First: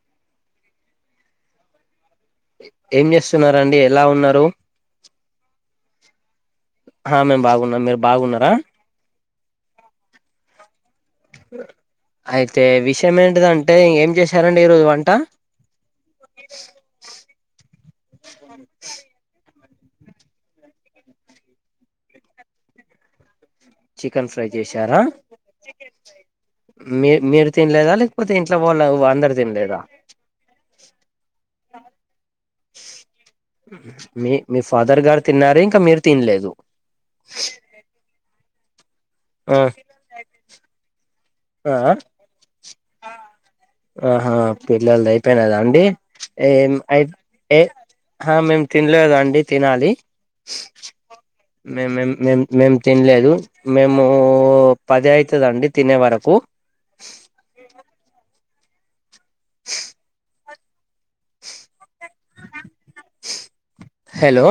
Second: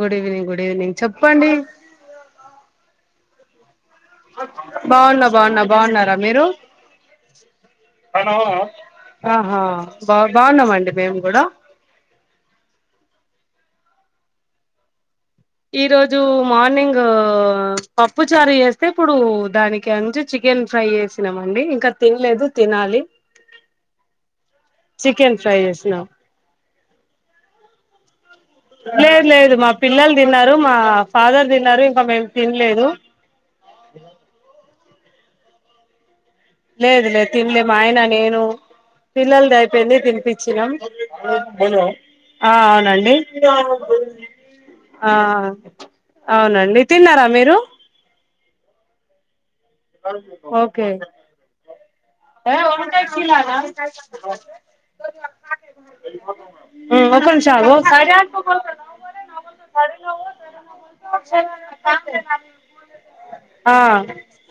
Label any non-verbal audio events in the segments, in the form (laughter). Good evening good evening చెప్ చెప్పండి ఏం చేస్తున్నరండి బాగున్నా బాగున్నా బాఉన్నారా మీరు ఆహా మేము బాగున్నాం మీరు బాగున్నారా ఆహా బా బాగున్నామండి మేము కూడా అయితే విషయం ఏంటి దం టేం ఏం చేశారండి ఈరోజు వంట ఈ రోజు మార్నింగ్ పప్పు చారు చేస్తే ఇప్పుడు దానికి అంచ చికెన్ ఫ్రై చేసినాండి ఇంకా తినలేదు తినాలి చికెన్ ఫ్రై చేశారా చికెన్ ఫ్రై చేసినాం మీ మీరు తంలేదాలి లేదు లేదు మా పిల్లలు తిన్నారు మా ఫాదర్ తిన్నారు ఇంకా మేము తినలేదు మీ మీ ఫాదర్ గారు తిన్నారు ఇంకా మీరు తినలేదు లేదు లేదు తినలే మా ఆయన నేను పిల్లల ఆ దైపోంది తినిపించినాం ఆ ఆ అవునండి ఆహా పిల్లలది ఆ అయిపోయినదా అండి ఏం అవునండి అయి తిన్నారా మీరు ఏ ఆ మేము తినలేదండి తినాలి ఓకే మే మే మేము ఒక తినలేదు మేము పది అవుతుందండి తినే వరకు ఒపంషాగ అరే అర చ హలో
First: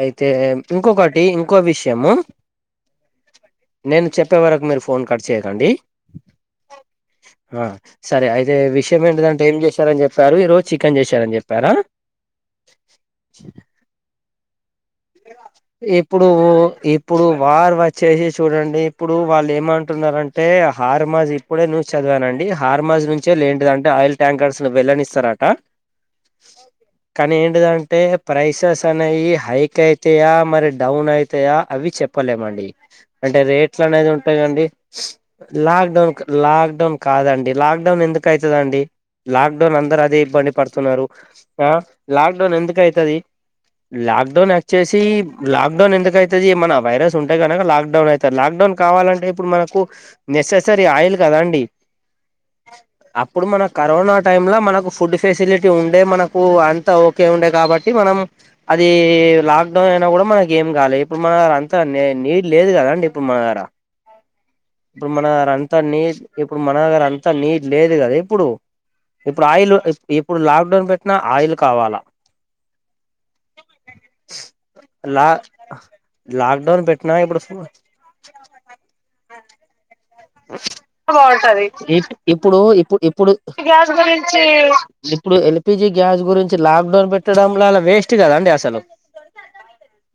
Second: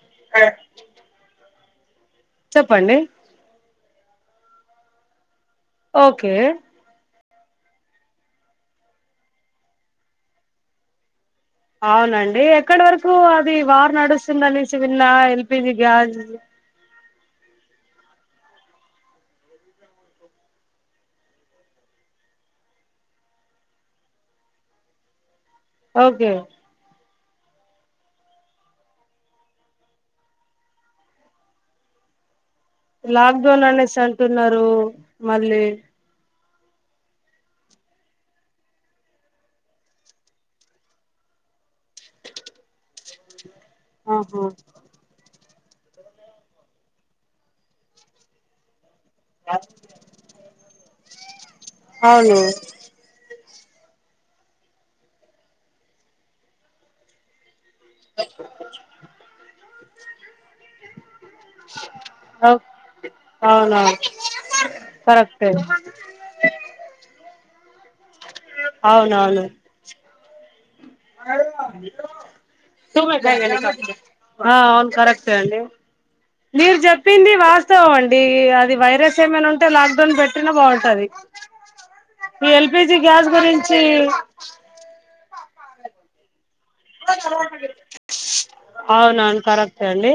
అయితే ఇంకొకటి ఇంకో విషయము చెప్పండి నేను చెప్పే వరకు మీరు ఫోన్ కట్ట ఓకే ఆ సరే అయితే విషయం ఏంటిదంటే ఏం చేశారని చెప్పారు ఈ రోజు చికెన్ చేశారని చెప్పారు అవునండి ఎక్కడి వరకు అది వారు నడుస్త తునది న్నా ఎల్పిపీజీ గ్యాస్ ఇప్పుడు ఇప్పుడు వార్ వచ్చేసి చూడండి ఇప్పుడు వాళ్ళు ఏమంటున్నంటే హార్మాజ్ ఇప్పుడే న్యూస్ చదివానండి హార్మాజ్ నుంచే లేంటిది అంటే ఆయిల్ ట్యాంకర్స్ ను వెల్ళనిస్తార ఓకే కానీ ఏ ఏంటి ప్రైసెస్ అనేవి హై ఎక్ అయితయా మరి డౌన్ అయితయా అవి చెప్పలేమండి అంటే లాక్డౌన్ రేట్లు అనేసి అనేది ఉంటాయిదండి అంటున్నారు మళ్ళీ లాక్ డౌన్ లాక్డౌన్ కాదండి లాక్డౌన్ ఎందుకు అవుతుదండి లాక్ డౌన్ అందరు అదే ఇబ్బంది పడుతున్నారు ఆ లాక్డౌన్ ఎందుకు అవుతుది ఆహా లాక్డౌన్ లాక్డౌన్ ఎందుకు అయితది ఏం అయిన వైరస్ ఉంటే కనక లాక్డౌన్ అయితే లాక్ డౌన్ కావాలంటే ఇప్పుడు మనకు నెససరీ ఆయిల్ కదా అండి అవును ఇప్పుడు మన కరోనా టైమ్ లో మనకు ఫుడ్ ఫెసిలిటీ ఉండే మనకు అంతా ఓకే ఉండే కాబట్టి మనం అది లా డ అయినా కూడా మనకి ఏం కాలేదు ఇప్పుడు మన అంత నీట్ లేదు కదాండి ఇప్పుడు మనగ అవునవును ఇప్పుడు మన కరెక్టే అంతా నీ ఇప్పుడు మనగర అంతా నీట్ లేదు గది ఇప్పుడు అవునవును ఇప్పుడు ఆయిల్ ఇప్పుడు లాక్డౌన్ పెట్టినా ఆయిల్ కావాలా ఆ అవును లా కరెక్ అండి మీరు లాక్డౌన్ పెట్టినా చెప్పింది ఇప్పుడు వాస్తవం అండి అది వైరస్ ఏమైనా ఉంటే లాక్డౌన్ పెట్ బాగుంటది ఈ ఎప్పుడు ఎల్పిజి గ్యాస్ ఇప్పుడు గ గురించి గురించి ఇప్పుడు వె గ్యాస్ గురించి లాడన్ పె వేస్ట్ కం అవునవును కరెక్టే అండి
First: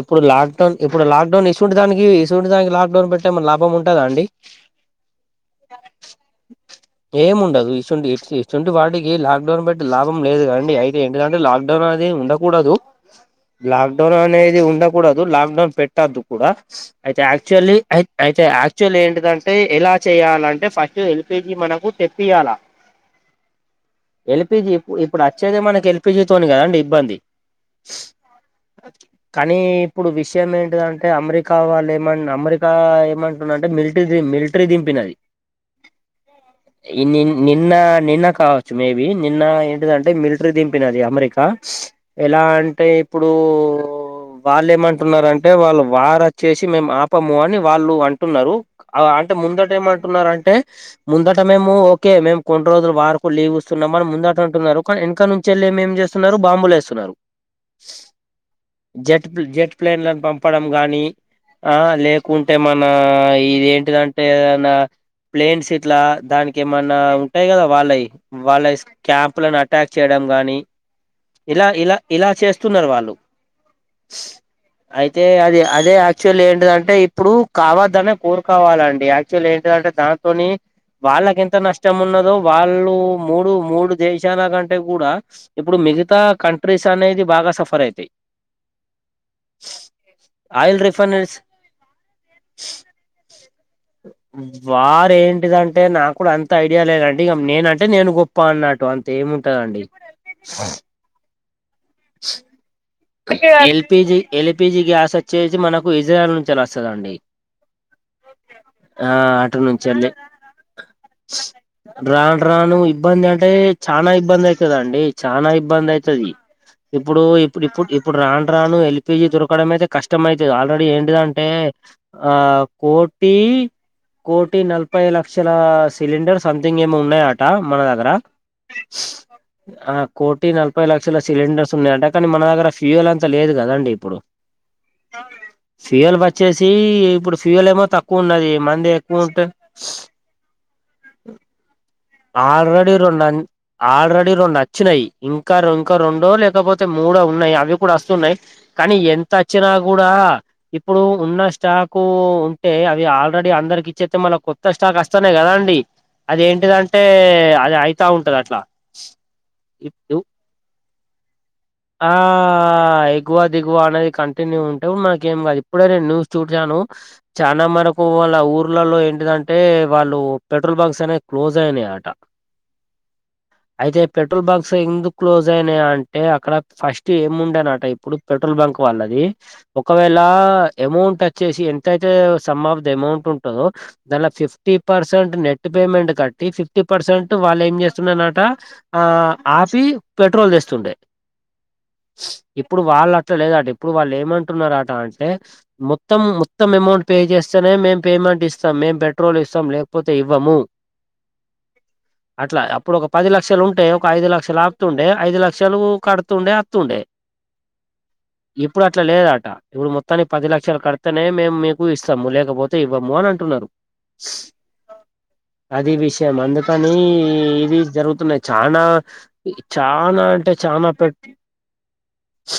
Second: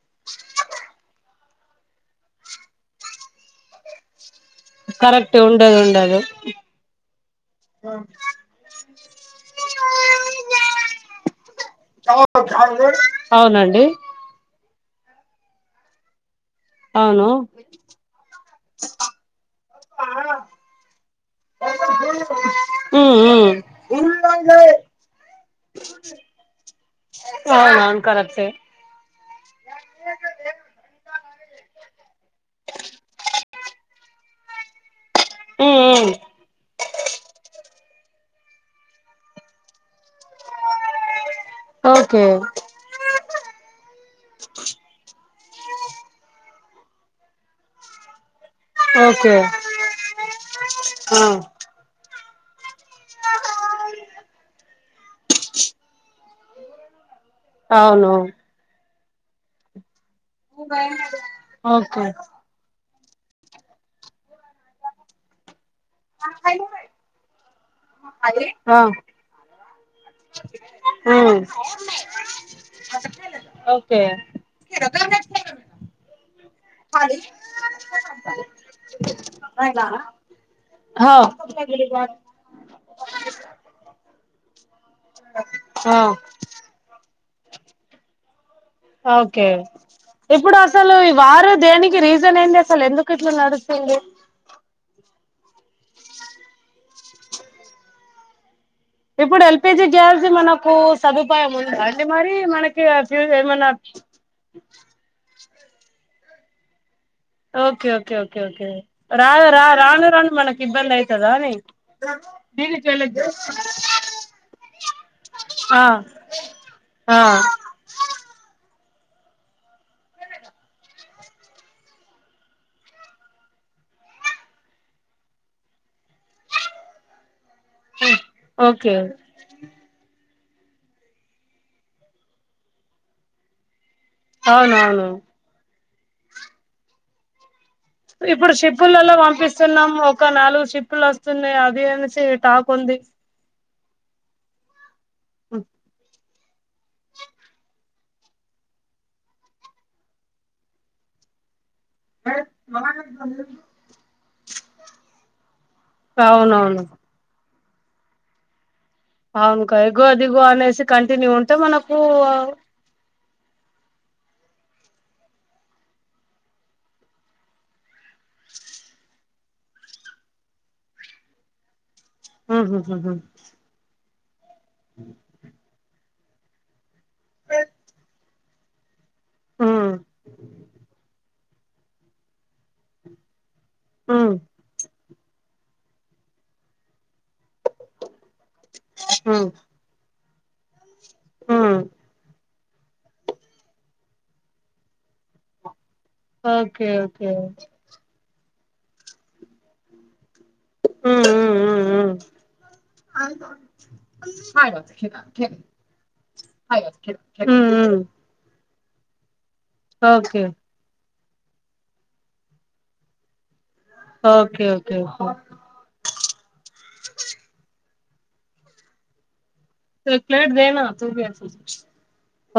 అప్పు లాడడు డ చూడ దానికి (unintelligible) లాక్ డౌన్ ఏమైనా లాంభం ఉంటదా అండి కరెక్ట్ ఉండదు ఉండదు ఎం ఉండదు ఇసు ఇసువంటి వాటికి లొక్ డౌన్ పెట్టి లాభం లేదు కదా అండి (unintelligible) లొక్ డౌన్ అది ఉండకూడదు అవునండి లొక్ డౌన్ అనేది ఉండ కూడదు లాక్ డౌన్ పెట్టదు కూడా అయితే అవును యాక్చువల్లీ అయితే యాక్చువల్లి ఏంటిది అంటే ఏదంటే ఎలా చెయాలంటే ఫస్ట్ ఎల్పిజీ మనకు తెప్పిించాల ఉమ్ ఉమ్ ఎల్పిజి ఇప్పుడు వచ్చేది మనకి ఎల్పిజితోోనే కదండి ఇబ్బంది అవునవును కరెక్టే కానీ ఇప్పుడు విషయం ఏంటిది అంటే అమెరికా వాళ్ళు అమెరికా ఏమంటున్నాంటే మిలిటరీ మిలిటరీ దింపినది ఉమ్ ఉమ్ ఈ ని నిన్న నిన్న కావచ్చు మేబి నిన్న ఏంటిదంటే అంటే మిలిటరీ దింపి నది అమెరికా ఓకే ఎలా అంటే ఇప్పుడు వాళ్ళు ఏమంటున్నారుంటే అంటే వాళ్ళు వార్ వచ్చేసి మేము ఆపము అని వాళ్ళు అంటున్నారు అంటే ఓకే ముందట ఏమంటున్నరంటే ఆ ముందట మేము ఓకే మేము రెండు రోజులు వరకు లీవ్ ఇస్తున్నాంమని ముందాడుంటున్నారు వెనక నుంచి వెళ్ళి ఎం చేస్తున్నారు బాంబులు వేస్తున్నారు అవును జెట్ జెట్ ప్లైన్ పంపడం గాని ఆ ఓకే లేకుంటే మనం నా ఇది ఏంటిదంటే నా ప్లేన్స్ ఇట్లా దానికి ఏమన్నా ఉంటాయి కదా వాళ్ళయి వాళ్ళయి ఆ క్యాంప్లు ఎటాక్ చేయడం గాని ఉమ్ ఇలా ఇలా ఇలా చేస్తున్నారు వాళ్ళు ఓకే అయితే అది అదే యాక్చువల్లి ఏంటదంటే ఇప్పుడు కావద్దనే కోరుకోవాలండి యాక్చువల్లి ఏంటిదంటే దాంతోని హ వాళ్ళకి ఎంత నష్టం ఉన్నదో వాళ్ళు మూడు మూడు దేశాలకంటే అంటే కూడా ఇప్పుడు ఆ మిగతా కంట్రీస్ అనేది బాగా సఫర్ అయితాయి ఓకే ఇప్పుడు ఆయిల్ అసలు రిఫైనరీస్ వార్ దేనికి రీజన్ ఏంది అసలు ఎందుకు ఇట్లా నడుస్తుంది వారేం అంటే నాకు కూడా అంత ఐడియా లేదండి ఇక నేనంటే నేను గొప్ప అన్నా ఇప్పుడు ఎల్పిజి గ్యాస్ మనకు సదుపాయం ఉందా అంటే మరి మనకి ఫ్యూ ఏమన్నా ఎల్పిిజి ఎల్పిిజి గ్యాస్ వచ్చేసి మనకు ఇజ్రాయల్ నుంచిలా వస్తుందండి ఓకే ఓకే ఓకే ఓకే రాను అటు రా రాను నుంచెల్లి రాను మనకి ఇబ్బంది అయితదానే రాను రాను ఇబ్బంది అంటే చానా ఇబ్బంది అయితదండి చానా ఇబ్బంది అయితది అఆ ఇప్పుడు ఇప్పుడు ఇప్పుడు ఇప్పుడు రాను రాను ఎల్పిజి దొరకడం అయితే కష్టం అైతుది ఆల్రెడీ ఏంటిదింటే ఆ కోటి కోటి నలభై లక్షల సిలిండర్ సంథింగ్ ఏమి ఉన్నాయాట ఆ మనదగరా ఓకే అ కోటి నలభై లక్షల సిలిండర్స్ ఉన్నాయి అంట కానీనగ్గర ఫ్యూల్ అంతా లేదు కదండి అవునవును ఫ్యూవల్ వచ్చేసి ఇప్పుడు ఫ్యూవల్ ఏమ ఇప్పుడు షిప్పులలో పంపిస్తున్నాము ఒక నాలుగు షిప్పులు వస్తున్నాయి అది టాక్ ఆల్రెడీ ఉంది రెండు ఆల్రెడీ రెండు నచ్చినాయి ఇంకా ఇంకా రెండో లే కపోతే మూడ ఉన్నాయి అవి కూడా వస్తున్నాయి కానీ ఎంత వచ్చినా కూడా ఇప్పుడు ఉన్న స్టాఫ క్ ఉంటే అవి ఆల్రెడీ అందరికి ఇచ్చేతే మళ్ కస్టా కస్టానే కదా అండి అది అవునవును ఏంటిదంటే అది అయితా ఉంటది అట్లా అవునుకా ఎగో దిగుో అనేసి కంటిన్యూ ఉంటే మనకు ఆ ఎగువ దిగువ అనేది కంటిన్యూ ఉంటే నాకేం కాదు ఇప్పుడే నేను న్యూస్ చూడచాను చాలా మరకు వాళ్ళ ఊర్లలో ఏంటిదంటే వాళ్ళు పెట్రోల్ బంక్స్ అనే క్లోజ్ సేనే ఆట ఆ ఇదే పెట్టు ట్రో బాక్స్ ఎందు క్లోజ్ అయినాయా అంటే అంటే అక్కడ ఫస్ట్ ఏం ఉండేనట ఇప్పుడు పెట్రోల్ బంక్ వాళ్ళది ఉమ్ ఒకవేళ అమౌంట్ వచ్చేసి ఎంతయితే సమాప్ ది అమౌంట్ ఉంటు దాన్ ఉమ్ లోఫిఫ్టీ పర్స సట్ క net payment cut fifty percent వాళ్ళు ఏం చేస్తున్నన్నట ఆ ఆపి పెట్రోల్ తెస్తుండే ఆ ఇప్పుడు వాళ్ళు అట్లా లేదట ఇప్పుడు వాళ్ళు ఏమంటున్నారుట అంటే మొత్తం మొత్తం ఓకే అమౌంట్ పే ఓకే చేస్తేనే మేం పేమెంట్ ఇస్తా స మేం పెట్రోల్ ఇస్తాం లేకపోతే ఇవ్వము ఉమ్ ఉమ్ ఉమ్ ఉమ్ అట్లా అప్పుడు ఒక పది లక్షలు ఉంటే ఒక ఐదు లక్షలు ఆపుతుండే ఐదు లక్షలు కడుతుండే అత్తుండే ఉమ్ ఉమ్ ఇప్ ఇప్పుడు అట్లా లేదట ఇప్పుడు మొత్తానికి ఓకే పది లక్షలు కడిత్ ఇతనే మేము మీకు ఇస్తాము లేకపోతే ఇవ్వము అని అంటున్నారు ఓకే ఓకే ఓకే అది విషయం అందుకని ఇది జరుగుతున్నాయి చానా చానా ఏక్ అంటే ప్లేట్ దేనా చానా తూ పెట్ భీ ఐసే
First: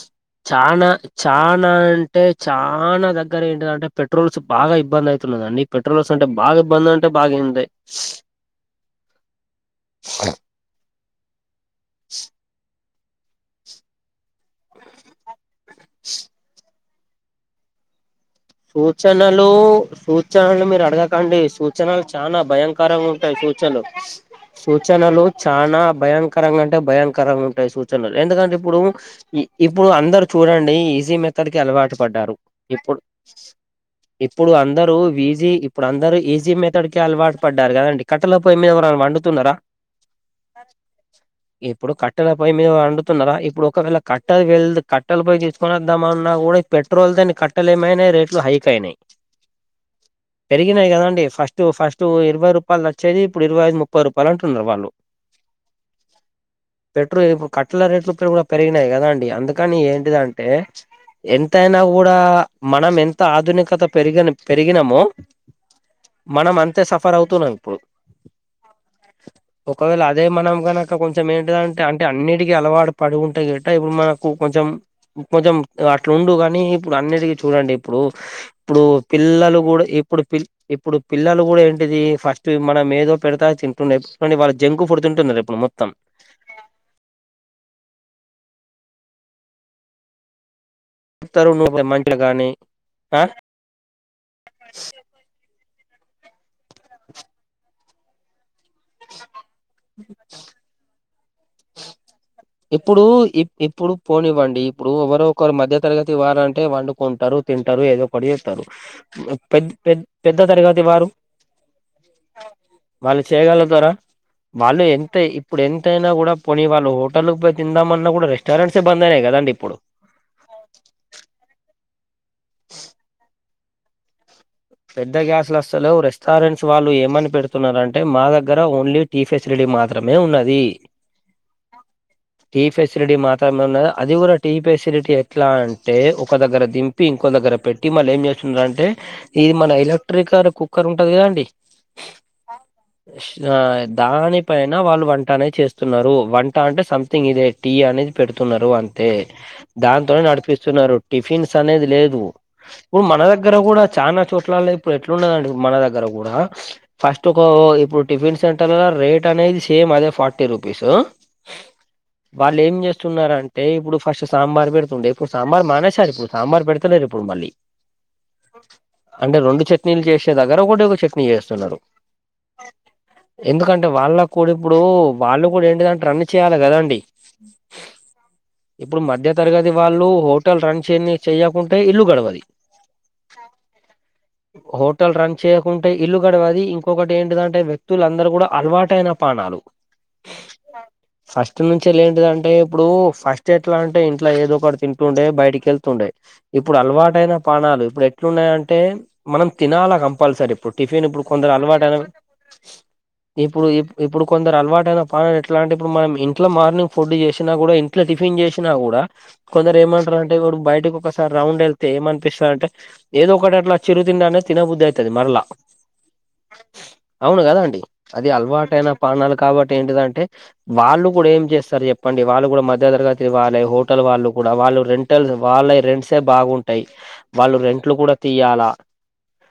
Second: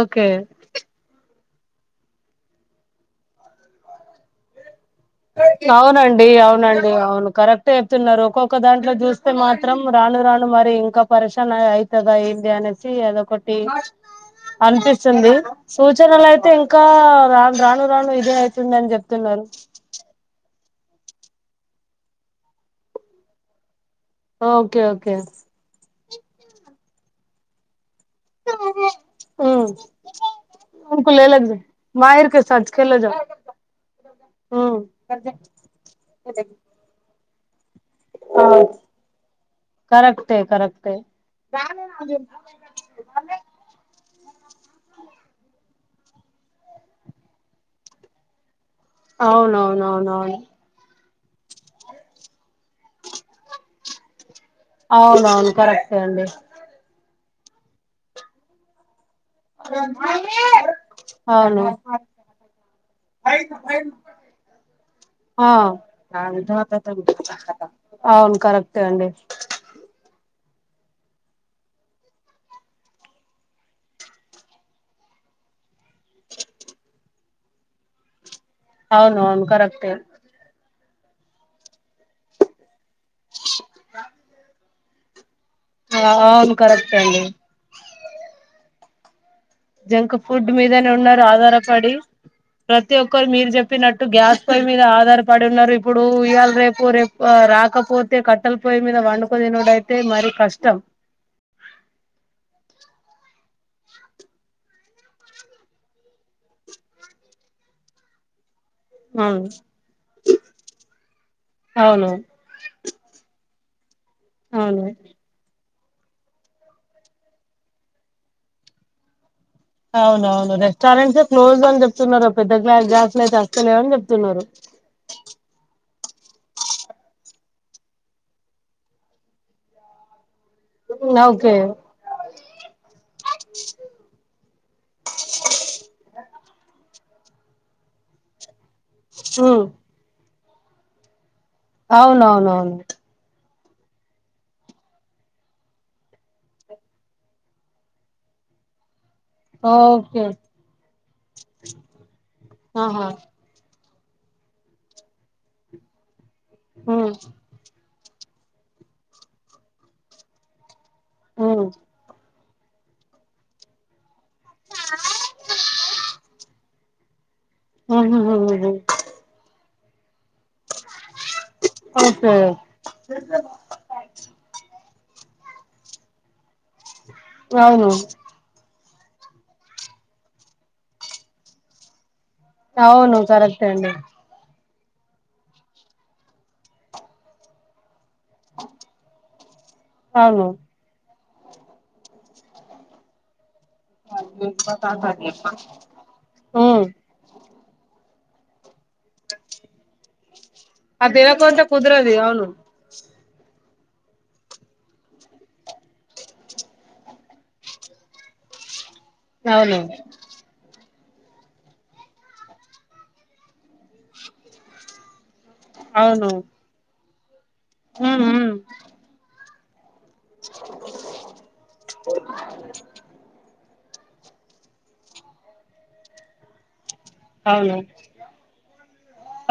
ఓకే చానా చానా అంటే చానా దగ్గర ఏంటిదంటే పెట్రోల్స్ బాగా ఇబ్బంది అయితున్నదండి పెట్రోల్స్ అంటే బారత్ బంద్ అంటే బాయింగుతాయి తున్నారు ఒక్కొక్క దాంట్లో చూస్తే మాత్రం రాను రాను మరి ఇంకా పరేషాన్ శాన్ అయితదా ఎందే అనేది చేయ్ అదోకటి అనిపిస్తుంది శూచనలయితే కా రాను రాను రాను ఇప్ ఇదే అయితుందని చెప్తున్నారు సూచనలు సూచనలు మీర్ అడగకండి సూచనలు చానా భయంకరంగా ఉంటాయి సూచలు ఓకే ఓకే సూచనలు చానా భయానకరంగా అంటే భయాన్కరంగా ఉంటాయి సూ తనరు ఎందుకంటే ఇప్పుడు ఉమ్ ఇప్పుడు అందరు చూడండి ఈజీ మెథడ్ కి అలవాటు పడ్డారు ఇప్పుడు ఇప్పుడు అందరూ వీజీ ఇప్పుడు అందరూ ఈజీ మెథడ్ కి అలవాట్ పడ్డారు కదండి కట్టల పొ మీద వండుతున్నరా కరెక్టే కరెక్టే ఇప్పుడు కట్టెల పై మీద వండుతున్నరా ఇప్పుడు ఒకవేళ కట్ ట్టది వెళ్దు కట్టలు పోయి తీసుకునివద్దామ అన్నా కూడా పెట్రోల్ దని కట్టలే ఏమైనా నయి రేట్లు హై కయినాయి అవునవునవునవును పెరిగినయి కదాండి ఫస్ట్ ఫస్ట్ ఇరవై రూపాయలు వచ్చేది ఇప్పు ఇవైఐ ముప్పై రూపాయలు అంటు న్ అవున అవును కరెక్టే అండి రేపు కట్టల రేట్లు కూడా పెరిగినయి కదండి యి అందుకని ఏంటిదంటే అవును ఎంతైనా కూడా మనం ఎంత ఆధునికత పెరిగన పెరిగినామో ఆ మనం అంతే సఫర్ అవుతున్నాం ఇప్పుడు అవును కరెక్టే అండి ఒకవేళ అదే మనం కనక్ ఇంక కొంచెం ఏంటి అంటే అంటే అన్నిటికీ అలవాటు పడి ఉంటాయి గట ఇప్పుడు మనకు కొంచెం కొంచెం అట్లు ఉండుగాని ఇప్పుడు అన్నిటికి చూడండి ఇప్పుడు ఇప్పుడు అవును అవును పిల్లలు కూడా కరెక్టే ఎప్పుడు పి ఎప్ ఇప్పుడు పిల్లలు కూడా ఏంటిది ఫస్ట్ది మనం ఏదో పెడతా తింటుండే కాని వాళ్ళు జంకు ఫూడ్ తింటున్నరీ. ఆఅవును కరెక్ట్ అండి. జంక్ ఫుడ్ మీద ఉన్నారు చెప్తారు నువ్వు ఆధారపడి మంచిగా గాని ప్రతి ఆ ఒక్కరు మీరు చెప్పినట్టు గ్యాస్ పై మీద ఆధారపడి ఉన్నారు ఇప్ ఇప్పుడు ఈయల రేపు రేపు రాకపోతే వత్తె కట్టల కట్టల పొయ్య మీద వండుకొనితినోడు అయితే మరీ కష్టం ఇప్పుడు ఇప్ ఇప్పుడు పోనివ్వండి. ఇప్పుడు ఎవరో ఒకరు మధ్య తరగతి వారంటే వాండుకొంటారు తింటారు ఏదో ఒకటి చేస్ స్తారు అవును పెద్ పేద్ పెద్ద తరగతి వారు అవును వాళ్ళు చేయగలగ్ తార వాళ్ళు అవును ఎంత ఇప్పుడు ఎంత ఎంతైనా కూడా పోని వాల్లు ఒడ్తే హోటల్కి పోయి తిందామన్న కూడా రెస్టారెంట్సే బంద అయినయి కదండి. ఇప్పుడు అవునవును రెస్టారెంట్స్ క్లోజ్ అని చెప్ చున్నారు ఆప్ పెద్ద గ్యాస్ గ్యాస్లైతే అస్ వస్తలేవని చెప్తున్నారు. పెద్ద గ్యాస్ లొస్తలేవు రెస్టారెంట్స్ వాళ్ళు ఏమని పెడుతున్నారంటే మా దగ్గర ఓన్లీ టీ ఫెసిలిటీ మాత్రమే ఉన్నది. ది ఓకే టీ ఫెసిలిటీ మాత్రమే ఉన్నది అది కూడ టీ ఫెసిలిటీ ఎట్లా అంటే ఒక దగ్గర దిం దింపి ఇంకో దగ్గర పెట్టి మళ్ళ ఏం చేస్తున్నారంటే అంటే ఇది ఉమ్. మన ఎలక్ట్రిక్ కారు కుక్కరుంటది కదా అండి. అవునవునవును. ఆ దానిపైన వాళ్ళు వంట అనేది చేస్తున్నారు వంట అంటే సంమ్థింగ్ ఇదే టీ అనేది పెడుతున్నారు అంతే తే దాంతోనే ఓకే నడిపిస్తున్నారు టిఫిన్స్ అనేది లేదు ఇప్పుడు ఆహా మన దగ్గర కూడ చాన చోట్లల్లో ఇప్పుడు ఎట్లున్నదంటే మన దగ్గర కూడా ఉమ్, ఫస్ట్ ఒక ఇప్పుడు టిఫిన్ సెంటర్ లలో రేట్ అనేది సేమ్ అదే ఫార్టీ రూపీస్ ఉమ్ వాళ్ళు ఏం చేస్తున్నారంటే ఇప్పుడు ఫస్ట్ సాంబార్ పెడుతుండే ఇప్పుడు సాంబార్ మానేశారు ఇప్పుడు సాంబార్ పెడుత లేరు ఇ ఇప్పుడు మళ్ళి ఉహుహుహుమ్ అంటే రెండు చట్నీలు చే సే దగ్గర ఒకటే ఒక చట్నీ చేస్తున్నారు ఓకే ఎందుకంటే వాళ్ళకు కూడ ఇప్పుడు వాళ్ళు కూడ ఏంటి దంటే రన్ చేయాలి కదా అండి అవును ఇప్పుడు మధ్య తరగతి వాళ్ళు హోటల్ రన్ చేయనే చేయకుంటే ఇల్లు గడవది అవును కరక్టే అండి హోటల్ రన్ చేయకుంటే ఇల్లు గడవది, ఇంకొకటి ఏంటి‌దంటే వ్య క్తులందరు కూడ అలవాటైన పాణాలు అవును ఫస్ట్ నుంచి ఏంటిదంటే అంటే ఇప్పుడు ఫస్ట్ నుం చే ఎట్లా అంటే ఇంట్లో ఏదో ఒకటి తింటుండే బయటికి వెళ్తుండే ఇప్పుడు ఉమ్. అలవాటైన పాణాలు ఇప్పుడు ఇంట్లున్నాయం టే మనం తినాలా కంపల్సరీ ఇప్పుడు టిఫిన్ అది ఇప్పుడు కొందరు తినకుంటే అలవాటు అయినాంక కుదరదు అవును ఇప్పుడు ఇప్పుడు కొందరు అలవాటైన పాణాలు ఎట్లాంటే ఇప్పుడు మనం ఇంట్లో మార్నింగ్ ఫుడ్ చేసినా కూడ ఇంట్లో టిఫిన్ చేసినా కూడా అవును కొందరు ఏమంటున్నరంటే ఇప్పుడు బయటకు ఒకసారి రౌండ్ వెళ్తే ఏమనిపిస్తార అంటే ఏదో ఒకటి లా చిరు తిడానే తిన బుధ అవుతది మర్లా అవును అవును కదా అండి ఉమ్, అది ఉమ్. అలవాటైన పాణాలు కాబట్టి దేంటో దాం తే వాళ్ళు కూడా ఏం చేస్తారు చెప్పండి వాళ్ళు కూడా మధ్య తరగాతి వాలే హోటల్ వాళ్ళు కూడా వాళ్ళు రెంట్ల్ వాళ్ళ రెంట్స్సె బాగుంటాయి వాళ్ళు అవును రెంట్లు కూడా తీయాల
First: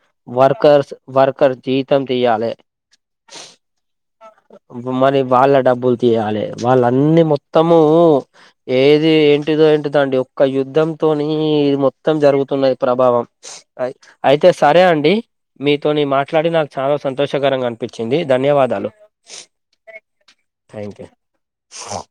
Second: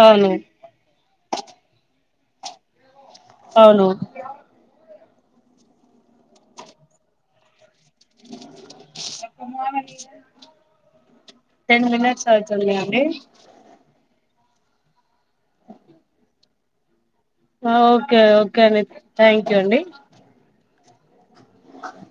అవును వర్కర్స్ వర్కర్ జీతం తీయాలి అవును మరి వాళ్ళ డబ్బులు తీయాలి వాళ్ళన్ని మొత్తం మొత్తము ఏది ఏంటిదో ఏంటిదొ అండి ఒక్క యుద్ధంతోని ఇది టెన్ మొత్తం మినిట్స్ అవుతుంది జరుగుతున్నది అండి ప్రభావం అయితే సరే అండి మీతోని మాట్లాడి నాకు చాలా సంతోషకరంగా అనిపించింది ఓకే ఓకే అండి ధన్యవాదాలు థ్యాంక్ యూ అండి థ్యాంక్ యూ హ